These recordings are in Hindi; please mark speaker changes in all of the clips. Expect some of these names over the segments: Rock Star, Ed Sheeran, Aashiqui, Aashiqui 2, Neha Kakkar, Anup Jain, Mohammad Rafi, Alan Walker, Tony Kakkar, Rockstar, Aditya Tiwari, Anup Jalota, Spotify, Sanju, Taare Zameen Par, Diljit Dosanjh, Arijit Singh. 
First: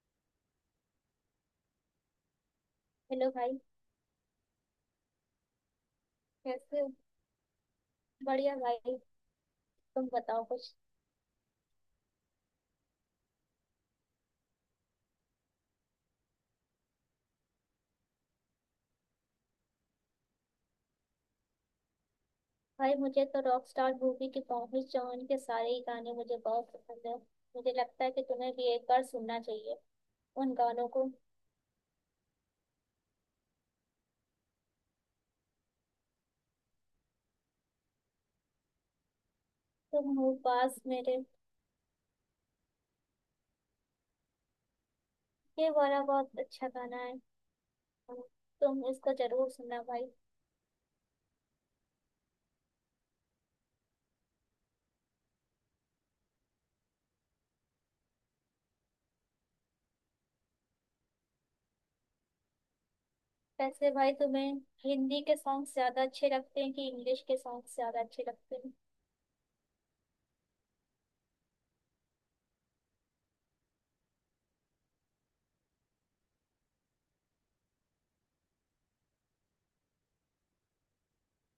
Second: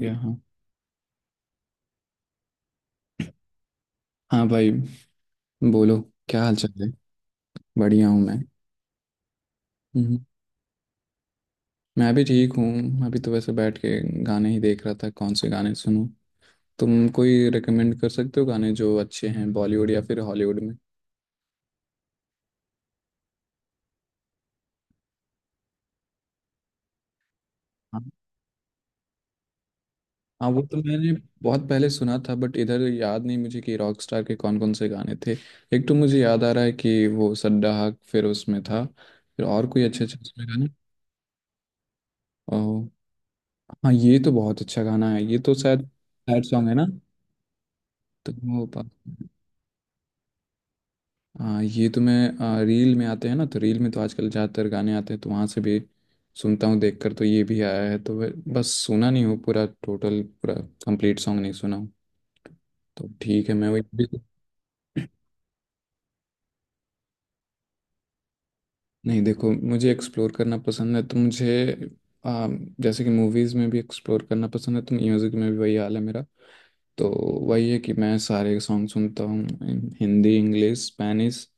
Speaker 1: या हाँ।
Speaker 2: हेलो भाई।
Speaker 1: हाँ भाई, बोलो। क्या हाल
Speaker 2: कैसे
Speaker 1: चाल है?
Speaker 2: हो।
Speaker 1: बढ़िया हूँ मैं।
Speaker 2: बढ़िया भाई। तुम
Speaker 1: हम्म,
Speaker 2: बताओ कुछ।
Speaker 1: मैं भी ठीक हूँ, अभी तो वैसे बैठ के गाने ही देख रहा था कौन से गाने सुनूं। तुम कोई रिकमेंड कर सकते हो गाने जो अच्छे हैं बॉलीवुड या फिर हॉलीवुड में?
Speaker 2: भाई मुझे तो रॉक स्टार मूवी के पॉम्पी चौहान के सारे ही गाने मुझे बहुत पसंद है। मुझे लगता
Speaker 1: हाँ।
Speaker 2: है कि तुम्हें भी एक बार सुनना चाहिए
Speaker 1: हाँ,
Speaker 2: उन
Speaker 1: वो तो
Speaker 2: गानों को।
Speaker 1: मैंने बहुत पहले सुना था बट इधर याद नहीं मुझे कि रॉक स्टार के कौन कौन से गाने थे। एक तो मुझे याद आ रहा है कि वो सड्डा हक फिर उसमें था। फिर और कोई अच्छे
Speaker 2: तुम
Speaker 1: अच्छे
Speaker 2: हो
Speaker 1: उसमें गाने।
Speaker 2: पास मेरे।
Speaker 1: ओ। हाँ, ये तो बहुत अच्छा गाना है, ये तो
Speaker 2: ये
Speaker 1: शायद
Speaker 2: वाला बहुत
Speaker 1: सैड सॉन्ग
Speaker 2: अच्छा
Speaker 1: है ना।
Speaker 2: गाना है। हाँ।
Speaker 1: तो वो
Speaker 2: तुम इसको जरूर सुनना भाई।
Speaker 1: हाँ, ये तो मैं रील में आते हैं ना, तो रील में तो आजकल ज़्यादातर गाने आते हैं तो वहाँ से भी सुनता हूँ देखकर। तो ये भी आया है, तो बस सुना नहीं हूँ पूरा, टोटल पूरा कंप्लीट सॉन्ग नहीं सुना हूँ। तो ठीक है, मैं वही
Speaker 2: वैसे भाई
Speaker 1: बिल्कुल।
Speaker 2: तुम्हें हिंदी के सॉन्ग ज्यादा अच्छे लगते हैं कि इंग्लिश के सॉन्ग ज्यादा अच्छे लगते हैं।
Speaker 1: नहीं देखो, मुझे एक्सप्लोर करना पसंद है तो मुझे आ, जैसे कि मूवीज़ में भी एक्सप्लोर करना पसंद है तो म्यूज़िक में भी वही हाल है मेरा। तो वही है कि मैं सारे सॉन्ग सुनता हूँ, हिंदी, इंग्लिश, स्पेनिश।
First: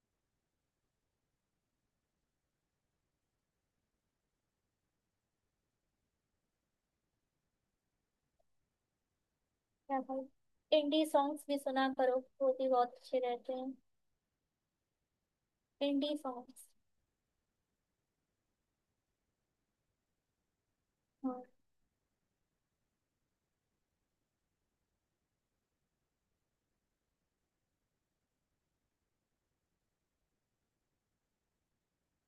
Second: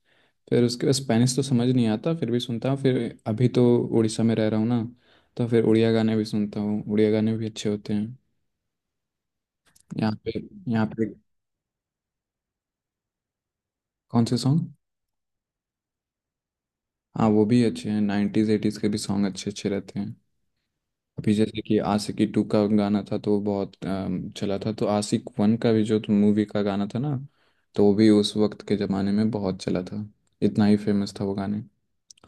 Speaker 1: फिर उसके बाद स्पेनिश तो समझ नहीं आता, फिर भी सुनता हूँ। फिर अभी तो उड़ीसा में रह रहा हूँ ना, तो फिर उड़िया गाने भी सुनता हूँ, उड़िया गाने भी अच्छे होते हैं।
Speaker 2: क्या
Speaker 1: यहाँ पे
Speaker 2: भाई,
Speaker 1: यहाँ
Speaker 2: इंडी
Speaker 1: पे
Speaker 2: सॉन्ग्स भी सुना करो। वो भी बहुत अच्छे रहते हैं।
Speaker 1: कौन से सॉन्ग?
Speaker 2: Indie songs.
Speaker 1: हाँ, वो भी अच्छे हैं। नाइन्टीज एटीज़ के भी सॉन्ग अच्छे अच्छे रहते हैं। अभी
Speaker 2: हाँ।
Speaker 1: जैसे कि आशिकी टू का गाना था, तो वो बहुत चला था। तो आशिक वन का भी जो मूवी का गाना था ना, तो वो भी उस वक्त के ज़माने में बहुत चला था। इतना ही फेमस था वो गाने,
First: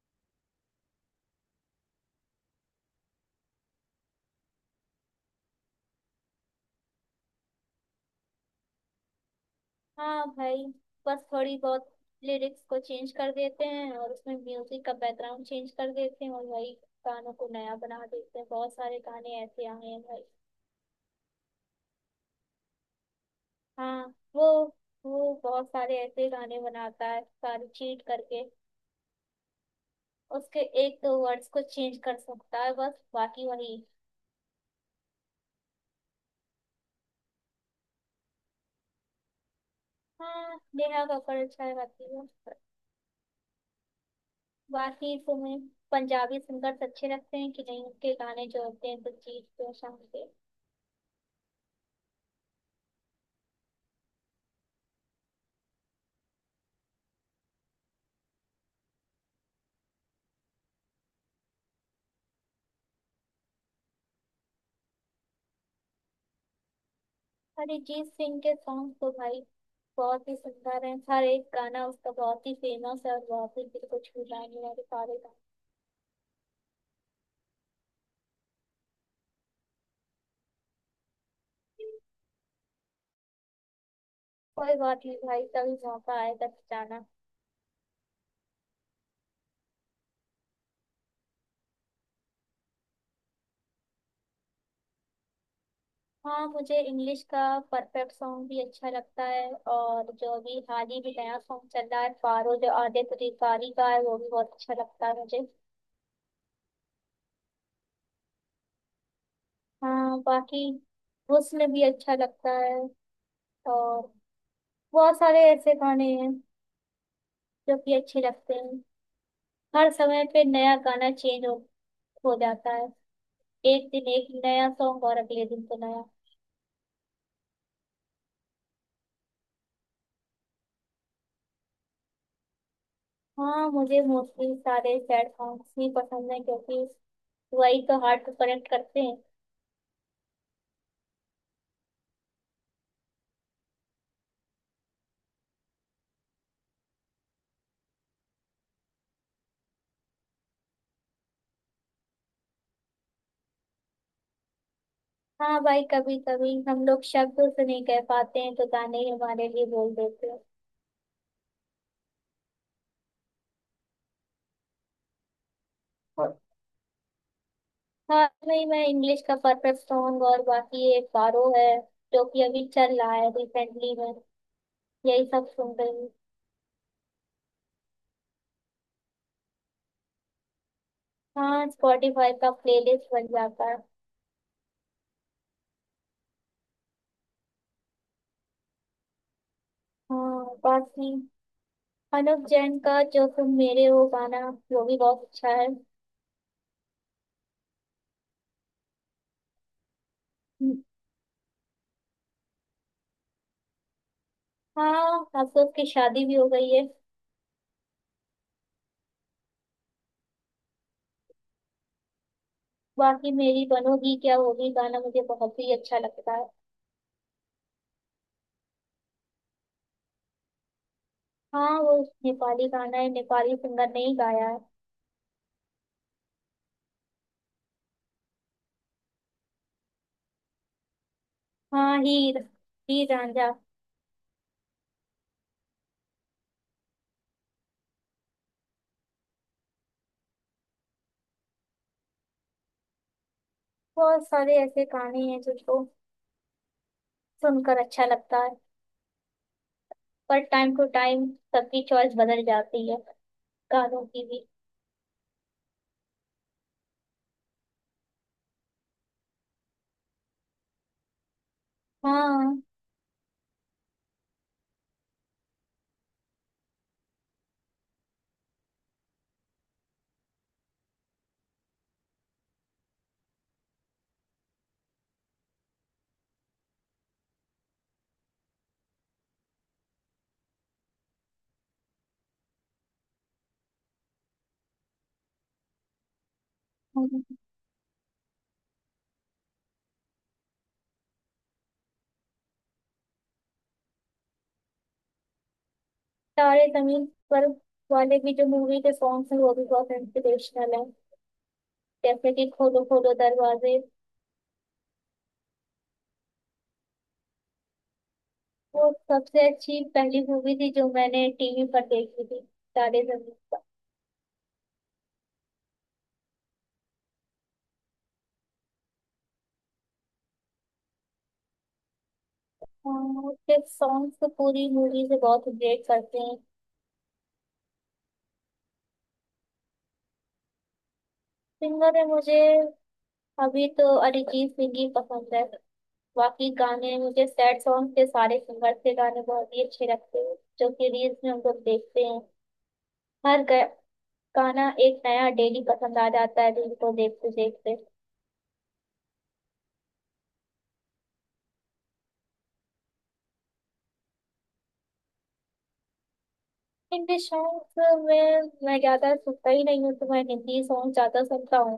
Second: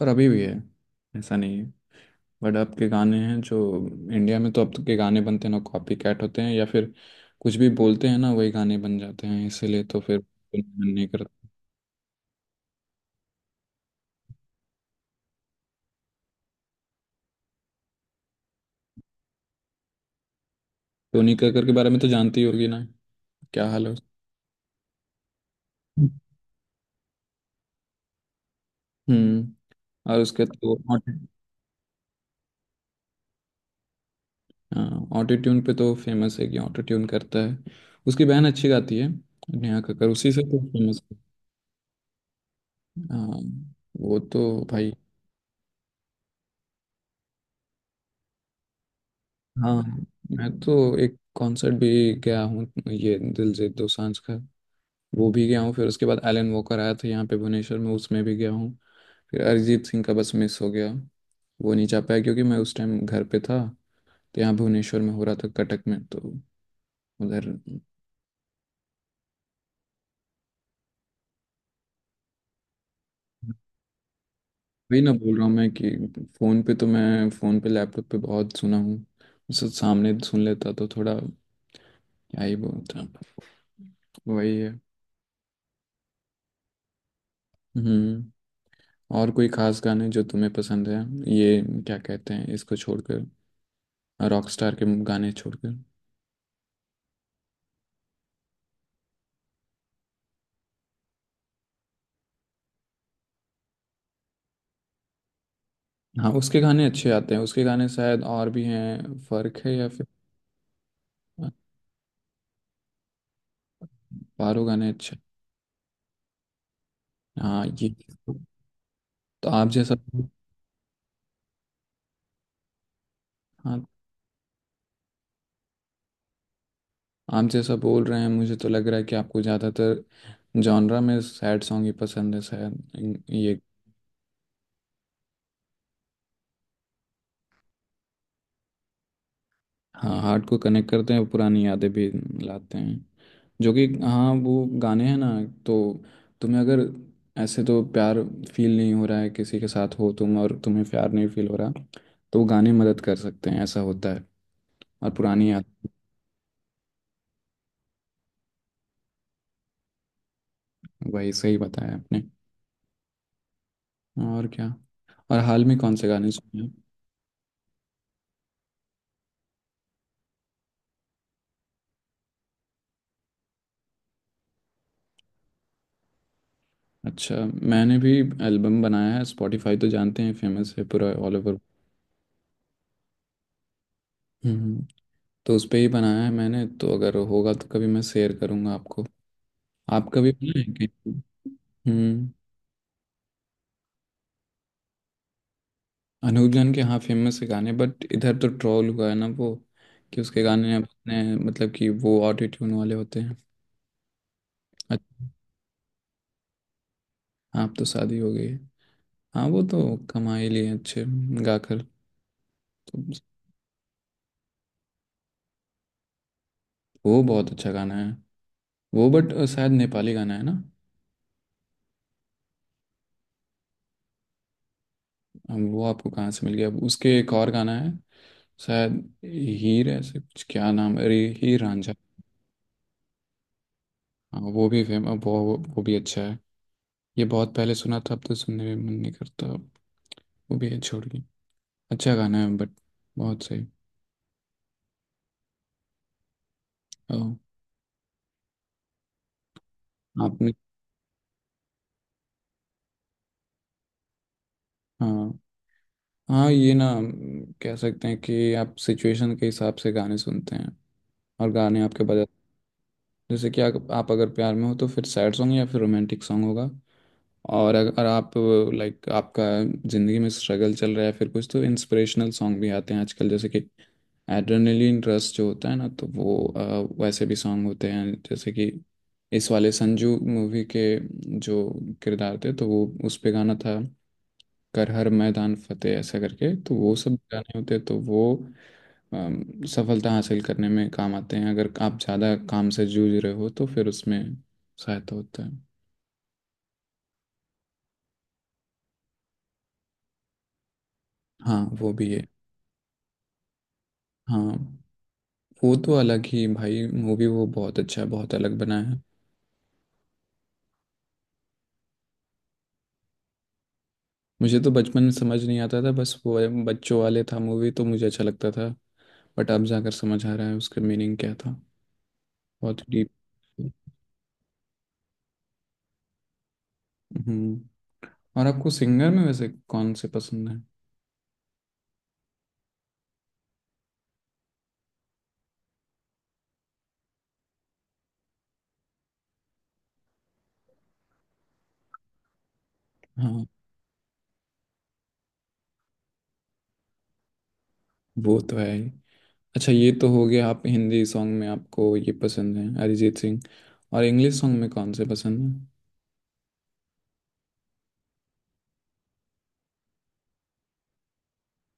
Speaker 1: और अभी भी है, ऐसा नहीं है। बट अब के गाने हैं जो इंडिया में, तो अब के गाने बनते हैं ना, कॉपी कैट होते हैं या फिर कुछ भी बोलते हैं ना, वही गाने बन जाते हैं, इसीलिए तो फिर
Speaker 2: हाँ भाई।
Speaker 1: मन नहीं
Speaker 2: बस
Speaker 1: करता।
Speaker 2: थोड़ी बहुत लिरिक्स को चेंज कर देते हैं और उसमें म्यूजिक का बैकग्राउंड चेंज कर देते हैं और वही गानों को नया बना देते हैं। बहुत सारे गाने ऐसे आए हैं भाई।
Speaker 1: टोनी कक्कर के बारे में तो जानती होगी ना, क्या हाल है उसका।
Speaker 2: हाँ, वो बहुत सारे ऐसे गाने बनाता है सारे चीट करके।
Speaker 1: हम्म और उसके
Speaker 2: उसके
Speaker 1: तो
Speaker 2: एक दो वर्ड्स को चेंज कर सकता है बस बाकी वही।
Speaker 1: ऑटो ट्यून पे तो फेमस है कि ऑटो ट्यून करता है। उसकी बहन अच्छी गाती है, नेहा कक्कर, उसी से
Speaker 2: हाँ,
Speaker 1: तो फेमस
Speaker 2: नेहा
Speaker 1: है।
Speaker 2: कक्कड़ अच्छा गाती है।
Speaker 1: हाँ, वो तो भाई।
Speaker 2: बाकी तुम्हें पंजाबी सिंगर्स अच्छे लगते हैं कि नहीं? उनके गाने जो होते हैं तो जीत के
Speaker 1: हाँ,
Speaker 2: शाम के।
Speaker 1: मैं तो एक कॉन्सर्ट भी गया हूँ ये दिलजीत दोसांझ का, वो भी गया हूँ। फिर उसके बाद एलन वोकर आया था यहाँ पे भुवनेश्वर में, उसमें भी गया हूँ। फिर अरिजीत सिंह का बस मिस हो गया, वो नहीं जा पाया क्योंकि मैं उस टाइम घर पे था। तो यहाँ भुवनेश्वर में हो रहा था, कटक में, तो उधर।
Speaker 2: अरिजीत सिंह के सॉन्ग तो भाई बहुत ही सुंदर है। हर एक गाना उसका बहुत ही फेमस है और बहुत ही दिल को छू जाने वाले
Speaker 1: वही ना
Speaker 2: सारे
Speaker 1: बोल
Speaker 2: गाने।
Speaker 1: रहा हूँ मैं कि फ़ोन पे तो मैं, फ़ोन पे लैपटॉप पे बहुत सुना हूँ, उसे सामने सुन लेता तो थोड़ा क्या ही बोलता। वही
Speaker 2: कोई
Speaker 1: है।
Speaker 2: बात नहीं भाई, कभी मौका आएगा तो जाना।
Speaker 1: हम्म। और कोई खास गाने जो तुम्हें पसंद है, ये क्या कहते हैं, इसको छोड़कर, रॉकस्टार के गाने छोड़कर?
Speaker 2: हाँ, मुझे इंग्लिश का परफेक्ट सॉन्ग भी अच्छा लगता है और जो अभी हाल ही में नया सॉन्ग चल रहा है पारो जो आदित्य तिवारी का है वो भी बहुत अच्छा लगता है मुझे।
Speaker 1: हाँ, उसके गाने अच्छे आते हैं, उसके गाने शायद और भी हैं, फर्क है या फिर
Speaker 2: हाँ बाकी हुस्न भी अच्छा लगता है। और
Speaker 1: पारो। गाने
Speaker 2: बहुत
Speaker 1: अच्छे।
Speaker 2: सारे ऐसे गाने हैं
Speaker 1: हाँ
Speaker 2: जो
Speaker 1: ये।
Speaker 2: कि अच्छे लगते हैं।
Speaker 1: तो आप
Speaker 2: हर
Speaker 1: जैसा।
Speaker 2: समय पे नया गाना चेंज होता हो जाता है।
Speaker 1: हाँ,
Speaker 2: एक दिन एक नया सॉन्ग और अगले दिन तो नया।
Speaker 1: आप जैसा बोल रहे हैं, मुझे तो लग रहा है कि आपको ज़्यादातर जॉनरा में सैड सॉन्ग ही पसंद है शायद ये।
Speaker 2: हाँ, मुझे मोस्टली सारे सैड सॉन्ग्स ही पसंद है, क्योंकि वही तो हार्ट को कनेक्ट करते हैं।
Speaker 1: हाँ, हार्ट को कनेक्ट करते हैं, पुरानी यादें भी लाते हैं, जो कि हाँ वो गाने हैं ना। तो तुम्हें अगर ऐसे तो प्यार फील नहीं हो रहा है, किसी के साथ हो तुम और तुम्हें प्यार नहीं फील हो रहा, तो वो गाने मदद कर सकते हैं, ऐसा होता है। और पुरानी
Speaker 2: हाँ
Speaker 1: याद।
Speaker 2: भाई, कभी कभी हम लोग शब्दों से नहीं कह पाते हैं तो गाने ही हमारे लिए बोल देते हैं।
Speaker 1: वही सही बताया आपने। और क्या, और हाल में कौन से गाने
Speaker 2: और
Speaker 1: सुने हैं?
Speaker 2: हाँ भाई, मैं इंग्लिश का परफेक्ट सॉन्ग और बाकी एक बारो है जो कि अभी चल रहा है रिसेंटली में। यही सब सुन रही हूँ।
Speaker 1: अच्छा। मैंने भी एल्बम बनाया है, स्पॉटिफाई तो जानते हैं, फेमस है पूरा ऑल ओवर।
Speaker 2: हाँ, स्पॉटिफाई का प्लेलिस्ट बन जाता है।
Speaker 1: हम्म। तो उस पे ही बनाया है मैंने, तो अगर होगा तो कभी मैं शेयर करूँगा आपको। आपका भी
Speaker 2: हाँ
Speaker 1: बना है
Speaker 2: बाकी
Speaker 1: क्या? हम्म।
Speaker 2: अनुप जैन का जो तुम मेरे हो गाना वो भी बहुत अच्छा है।
Speaker 1: अनूप जान के हाँ फेमस है गाने, बट इधर तो ट्रोल हुआ है ना वो, कि उसके गाने
Speaker 2: हम्म।
Speaker 1: अब अपने मतलब कि वो ऑटो ट्यून वाले होते हैं।
Speaker 2: हाँ,
Speaker 1: अच्छा।
Speaker 2: अब तो उसकी शादी भी हो गई है।
Speaker 1: आप तो शादी हो गई है। हाँ वो तो कमा ही लिए अच्छे, गाकर। तो
Speaker 2: बाकी मेरी बनोगी क्या होगी गाना मुझे बहुत ही अच्छा लगता है।
Speaker 1: वो बहुत अच्छा गाना है वो, बट शायद नेपाली गाना है ना।
Speaker 2: हाँ वो नेपाली गाना है, नेपाली सिंगर ने ही गाया है।
Speaker 1: अब वो आपको कहाँ से मिल गया? अब उसके एक और गाना है शायद, हीर ऐसे कुछ, क्या नाम है? अरे, हीर रांझा।
Speaker 2: हाँ हीर। हीर रांझा।
Speaker 1: हाँ, वो भी फेमस। वो भी अच्छा है। ये बहुत पहले सुना था, अब तो सुनने में मन नहीं करता अब। वो भी है, छोड़िए। अच्छा गाना है बट। बहुत सही।
Speaker 2: बहुत सारे ऐसे गाने हैं जिनको
Speaker 1: ओ,
Speaker 2: सुनकर अच्छा लगता है। पर
Speaker 1: आपने।
Speaker 2: टाइम टू टाइम सबकी चॉइस बदल जाती है, गानों की भी।
Speaker 1: हाँ। हाँ ये ना कह सकते हैं कि आप सिचुएशन के हिसाब से गाने सुनते हैं और गाने आपके बजाय।
Speaker 2: हाँ।
Speaker 1: जैसे कि आप अगर प्यार में हो तो फिर सैड सॉन्ग या फिर रोमांटिक सॉन्ग होगा। और अगर आप लाइक आपका ज़िंदगी में स्ट्रगल चल रहा है, फिर कुछ तो इंस्पिरेशनल सॉन्ग भी आते हैं आजकल, जैसे कि एड्रेनलिन रश जो होता है ना, तो वो वैसे भी सॉन्ग होते हैं, जैसे कि इस वाले संजू मूवी के, जो किरदार थे तो वो उस पे गाना था, कर हर मैदान फतेह ऐसा करके, तो वो सब
Speaker 2: हम्म।
Speaker 1: गाने होते हैं, तो वो सफलता हासिल करने में काम आते हैं, अगर आप ज़्यादा काम से जूझ रहे हो तो फिर उसमें सहायता होता है।
Speaker 2: तारे जमीन पर वाले भी जो मूवी के सॉन्ग्स हैं वो भी बहुत इंस्पिरेशनल है,
Speaker 1: हाँ वो भी है।
Speaker 2: जैसे कि खोलो खोलो दरवाजे।
Speaker 1: हाँ वो तो अलग ही भाई मूवी, वो बहुत अच्छा, बहुत अलग बना
Speaker 2: वो
Speaker 1: है।
Speaker 2: सबसे अच्छी पहली मूवी थी जो मैंने टीवी पर देखी थी, तारे जमीन पर।
Speaker 1: मुझे तो बचपन में समझ नहीं आता था, बस वो बच्चों वाले था मूवी तो मुझे अच्छा लगता था। बट अब जाकर समझ आ रहा है उसका मीनिंग क्या था, बहुत डीप।
Speaker 2: हाँ, उसके सॉन्ग्स तो पूरी मूवी से बहुत रिलेट करते हैं।
Speaker 1: हम्म। और आपको सिंगर में वैसे कौन से पसंद है?
Speaker 2: सिंगर है मुझे, अभी तो अरिजीत सिंह ही पसंद है। बाकी गाने मुझे सैड सॉन्ग के सारे सिंगर के गाने बहुत ही अच्छे लगते हैं जो कि रील्स में हम लोग देखते हैं। हर
Speaker 1: हाँ
Speaker 2: गा- गाना एक नया डेली पसंद आ जाता है रील को देखते देखते।
Speaker 1: वो तो है ही। अच्छा, ये तो हो गया, आप हिंदी सॉन्ग में आपको ये पसंद है अरिजीत सिंह। और इंग्लिश सॉन्ग में कौन से पसंद है?
Speaker 2: हिंदी सॉन्ग में मैं ज्यादा सुनता ही नहीं हूँ, तो मैं हिंदी सॉन्ग ज्यादा सुनता हूँ।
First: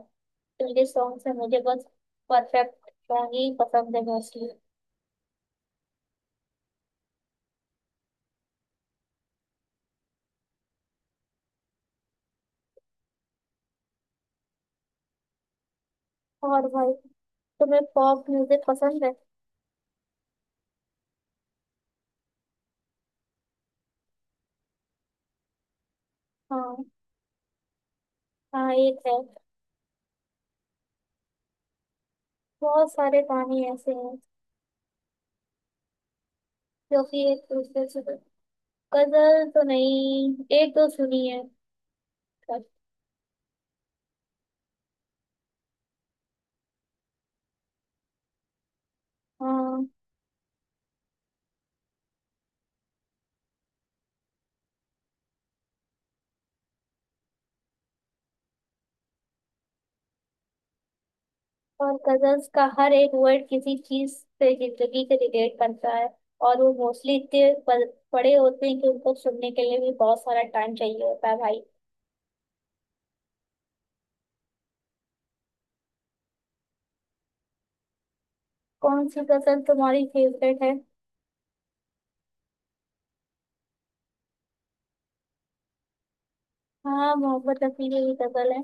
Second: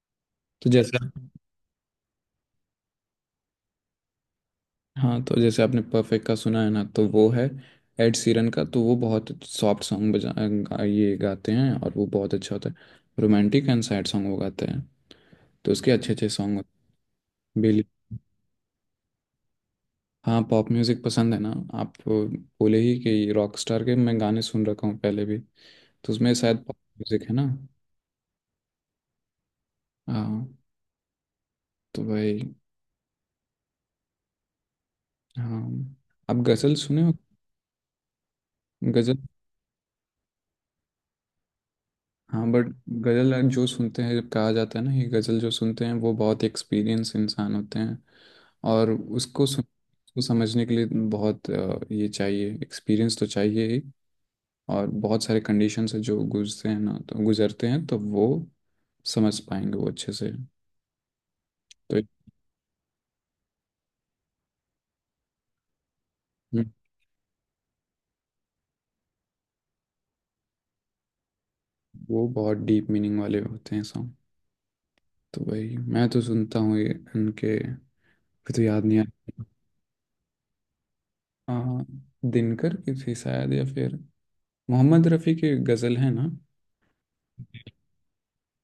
Speaker 1: तो
Speaker 2: इंग्लिश
Speaker 1: जैसे।
Speaker 2: सॉन्ग से मुझे बस परफेक्ट सॉन्ग ही पसंद है मोस्टली।
Speaker 1: हाँ, तो जैसे आपने परफेक्ट का सुना है ना, तो वो है एड सीरन का। तो वो बहुत सॉफ्ट सॉन्ग ये गाते हैं और वो बहुत अच्छा होता है। रोमांटिक एंड सैड सॉन्ग वो गाते हैं, तो उसके अच्छे अच्छे सॉन्ग
Speaker 2: और
Speaker 1: होते
Speaker 2: भाई
Speaker 1: हैं
Speaker 2: तुम्हें
Speaker 1: बेली।
Speaker 2: पॉप म्यूजिक पसंद है?
Speaker 1: हाँ, पॉप म्यूजिक पसंद है ना। आप बोले ही कि रॉक स्टार के मैं गाने सुन रखा हूँ पहले भी, तो उसमें शायद पॉप
Speaker 2: हाँ।
Speaker 1: म्यूजिक है ना।
Speaker 2: हाँ एक है।
Speaker 1: हाँ, तो भाई।
Speaker 2: बहुत सारे गाने ऐसे हैं
Speaker 1: हाँ, आप गज़ल सुने
Speaker 2: जो
Speaker 1: हो?
Speaker 2: कि एक दूसरे से।
Speaker 1: गज़ल।
Speaker 2: गजल तो नहीं, एक दो सुनी है
Speaker 1: हाँ
Speaker 2: पर।
Speaker 1: बट गज़ल जो सुनते हैं, जब कहा जाता है ना ये गज़ल जो सुनते हैं, वो बहुत एक्सपीरियंस इंसान होते हैं। और उसको सुन,
Speaker 2: हाँ।
Speaker 1: उसको समझने के लिए बहुत ये चाहिए, एक्सपीरियंस तो चाहिए ही। और बहुत सारे कंडीशन से जो गुजरते हैं ना तो गुजरते हैं, तो वो समझ पाएंगे वो अच्छे से।
Speaker 2: और
Speaker 1: तो
Speaker 2: गजल्स का हर एक वर्ड किसी चीज से, जिंदगी से रिलेट करता है। और
Speaker 1: हम्म,
Speaker 2: वो मोस्टली इतने बड़े होते हैं कि उनको सुनने के लिए भी बहुत सारा टाइम चाहिए होता है भाई।
Speaker 1: वो बहुत डीप मीनिंग वाले होते हैं सॉन्ग। तो वही मैं तो सुनता हूँ ये उनके। फिर तो याद नहीं आ,
Speaker 2: कौन सी गजल तुम्हारी फेवरेट है?
Speaker 1: आ, दिनकर की थी शायद, या फिर मोहम्मद रफ़ी की गज़ल है ना।
Speaker 2: हाँ, मोहम्मद रफी की भी गजल है।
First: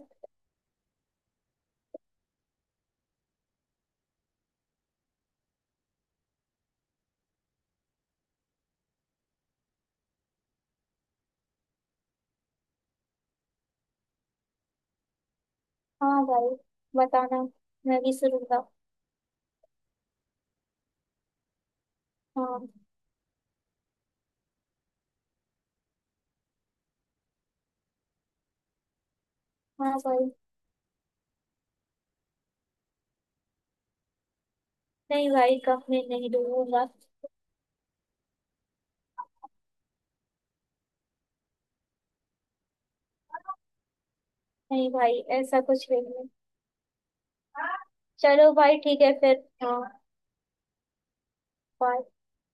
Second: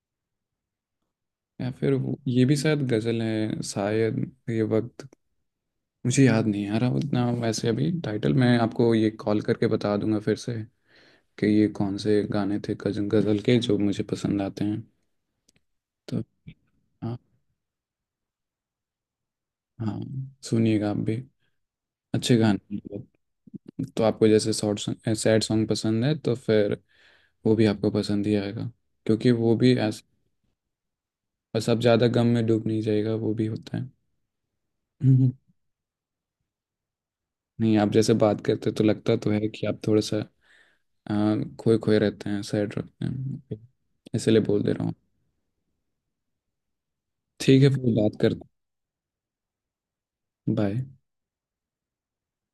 Speaker 1: या फिर वो ये भी शायद गज़ल है, शायद ये वक्त। मुझे याद नहीं आ रहा उतना वैसे अभी टाइटल, मैं आपको ये कॉल करके बता दूंगा फिर से कि ये कौन से गाने थे, गजल गजल के जो मुझे पसंद आते हैं। तो
Speaker 2: हाँ भाई,
Speaker 1: हाँ।
Speaker 2: बताना, मैं भी सुनूंगा।
Speaker 1: हाँ, सुनिएगा आप भी, अच्छे
Speaker 2: हाँ।
Speaker 1: गाने हैं बहुत। तो आपको जैसे शॉर्ट सैड सॉन्ग पसंद है, तो फिर वो भी आपको पसंद ही आएगा, क्योंकि वो भी
Speaker 2: हाँ भाई।
Speaker 1: बस आप ज़्यादा गम में डूब नहीं जाएगा, वो भी होता है।
Speaker 2: नहीं
Speaker 1: हम्म।
Speaker 2: भाई, कब मैं नहीं डूबूंगा।
Speaker 1: नहीं, आप जैसे बात करते तो लगता तो है कि आप थोड़ा सा आ, खोए खोए रहते हैं, सैड रहते हैं, इसलिए बोल दे रहा
Speaker 2: नहीं
Speaker 1: हूँ।
Speaker 2: भाई ऐसा कुछ नहीं है।
Speaker 1: ठीक है, फिर बात करते।
Speaker 2: चलो भाई ठीक है फिर। हाँ।
Speaker 1: बाय।
Speaker 2: bye.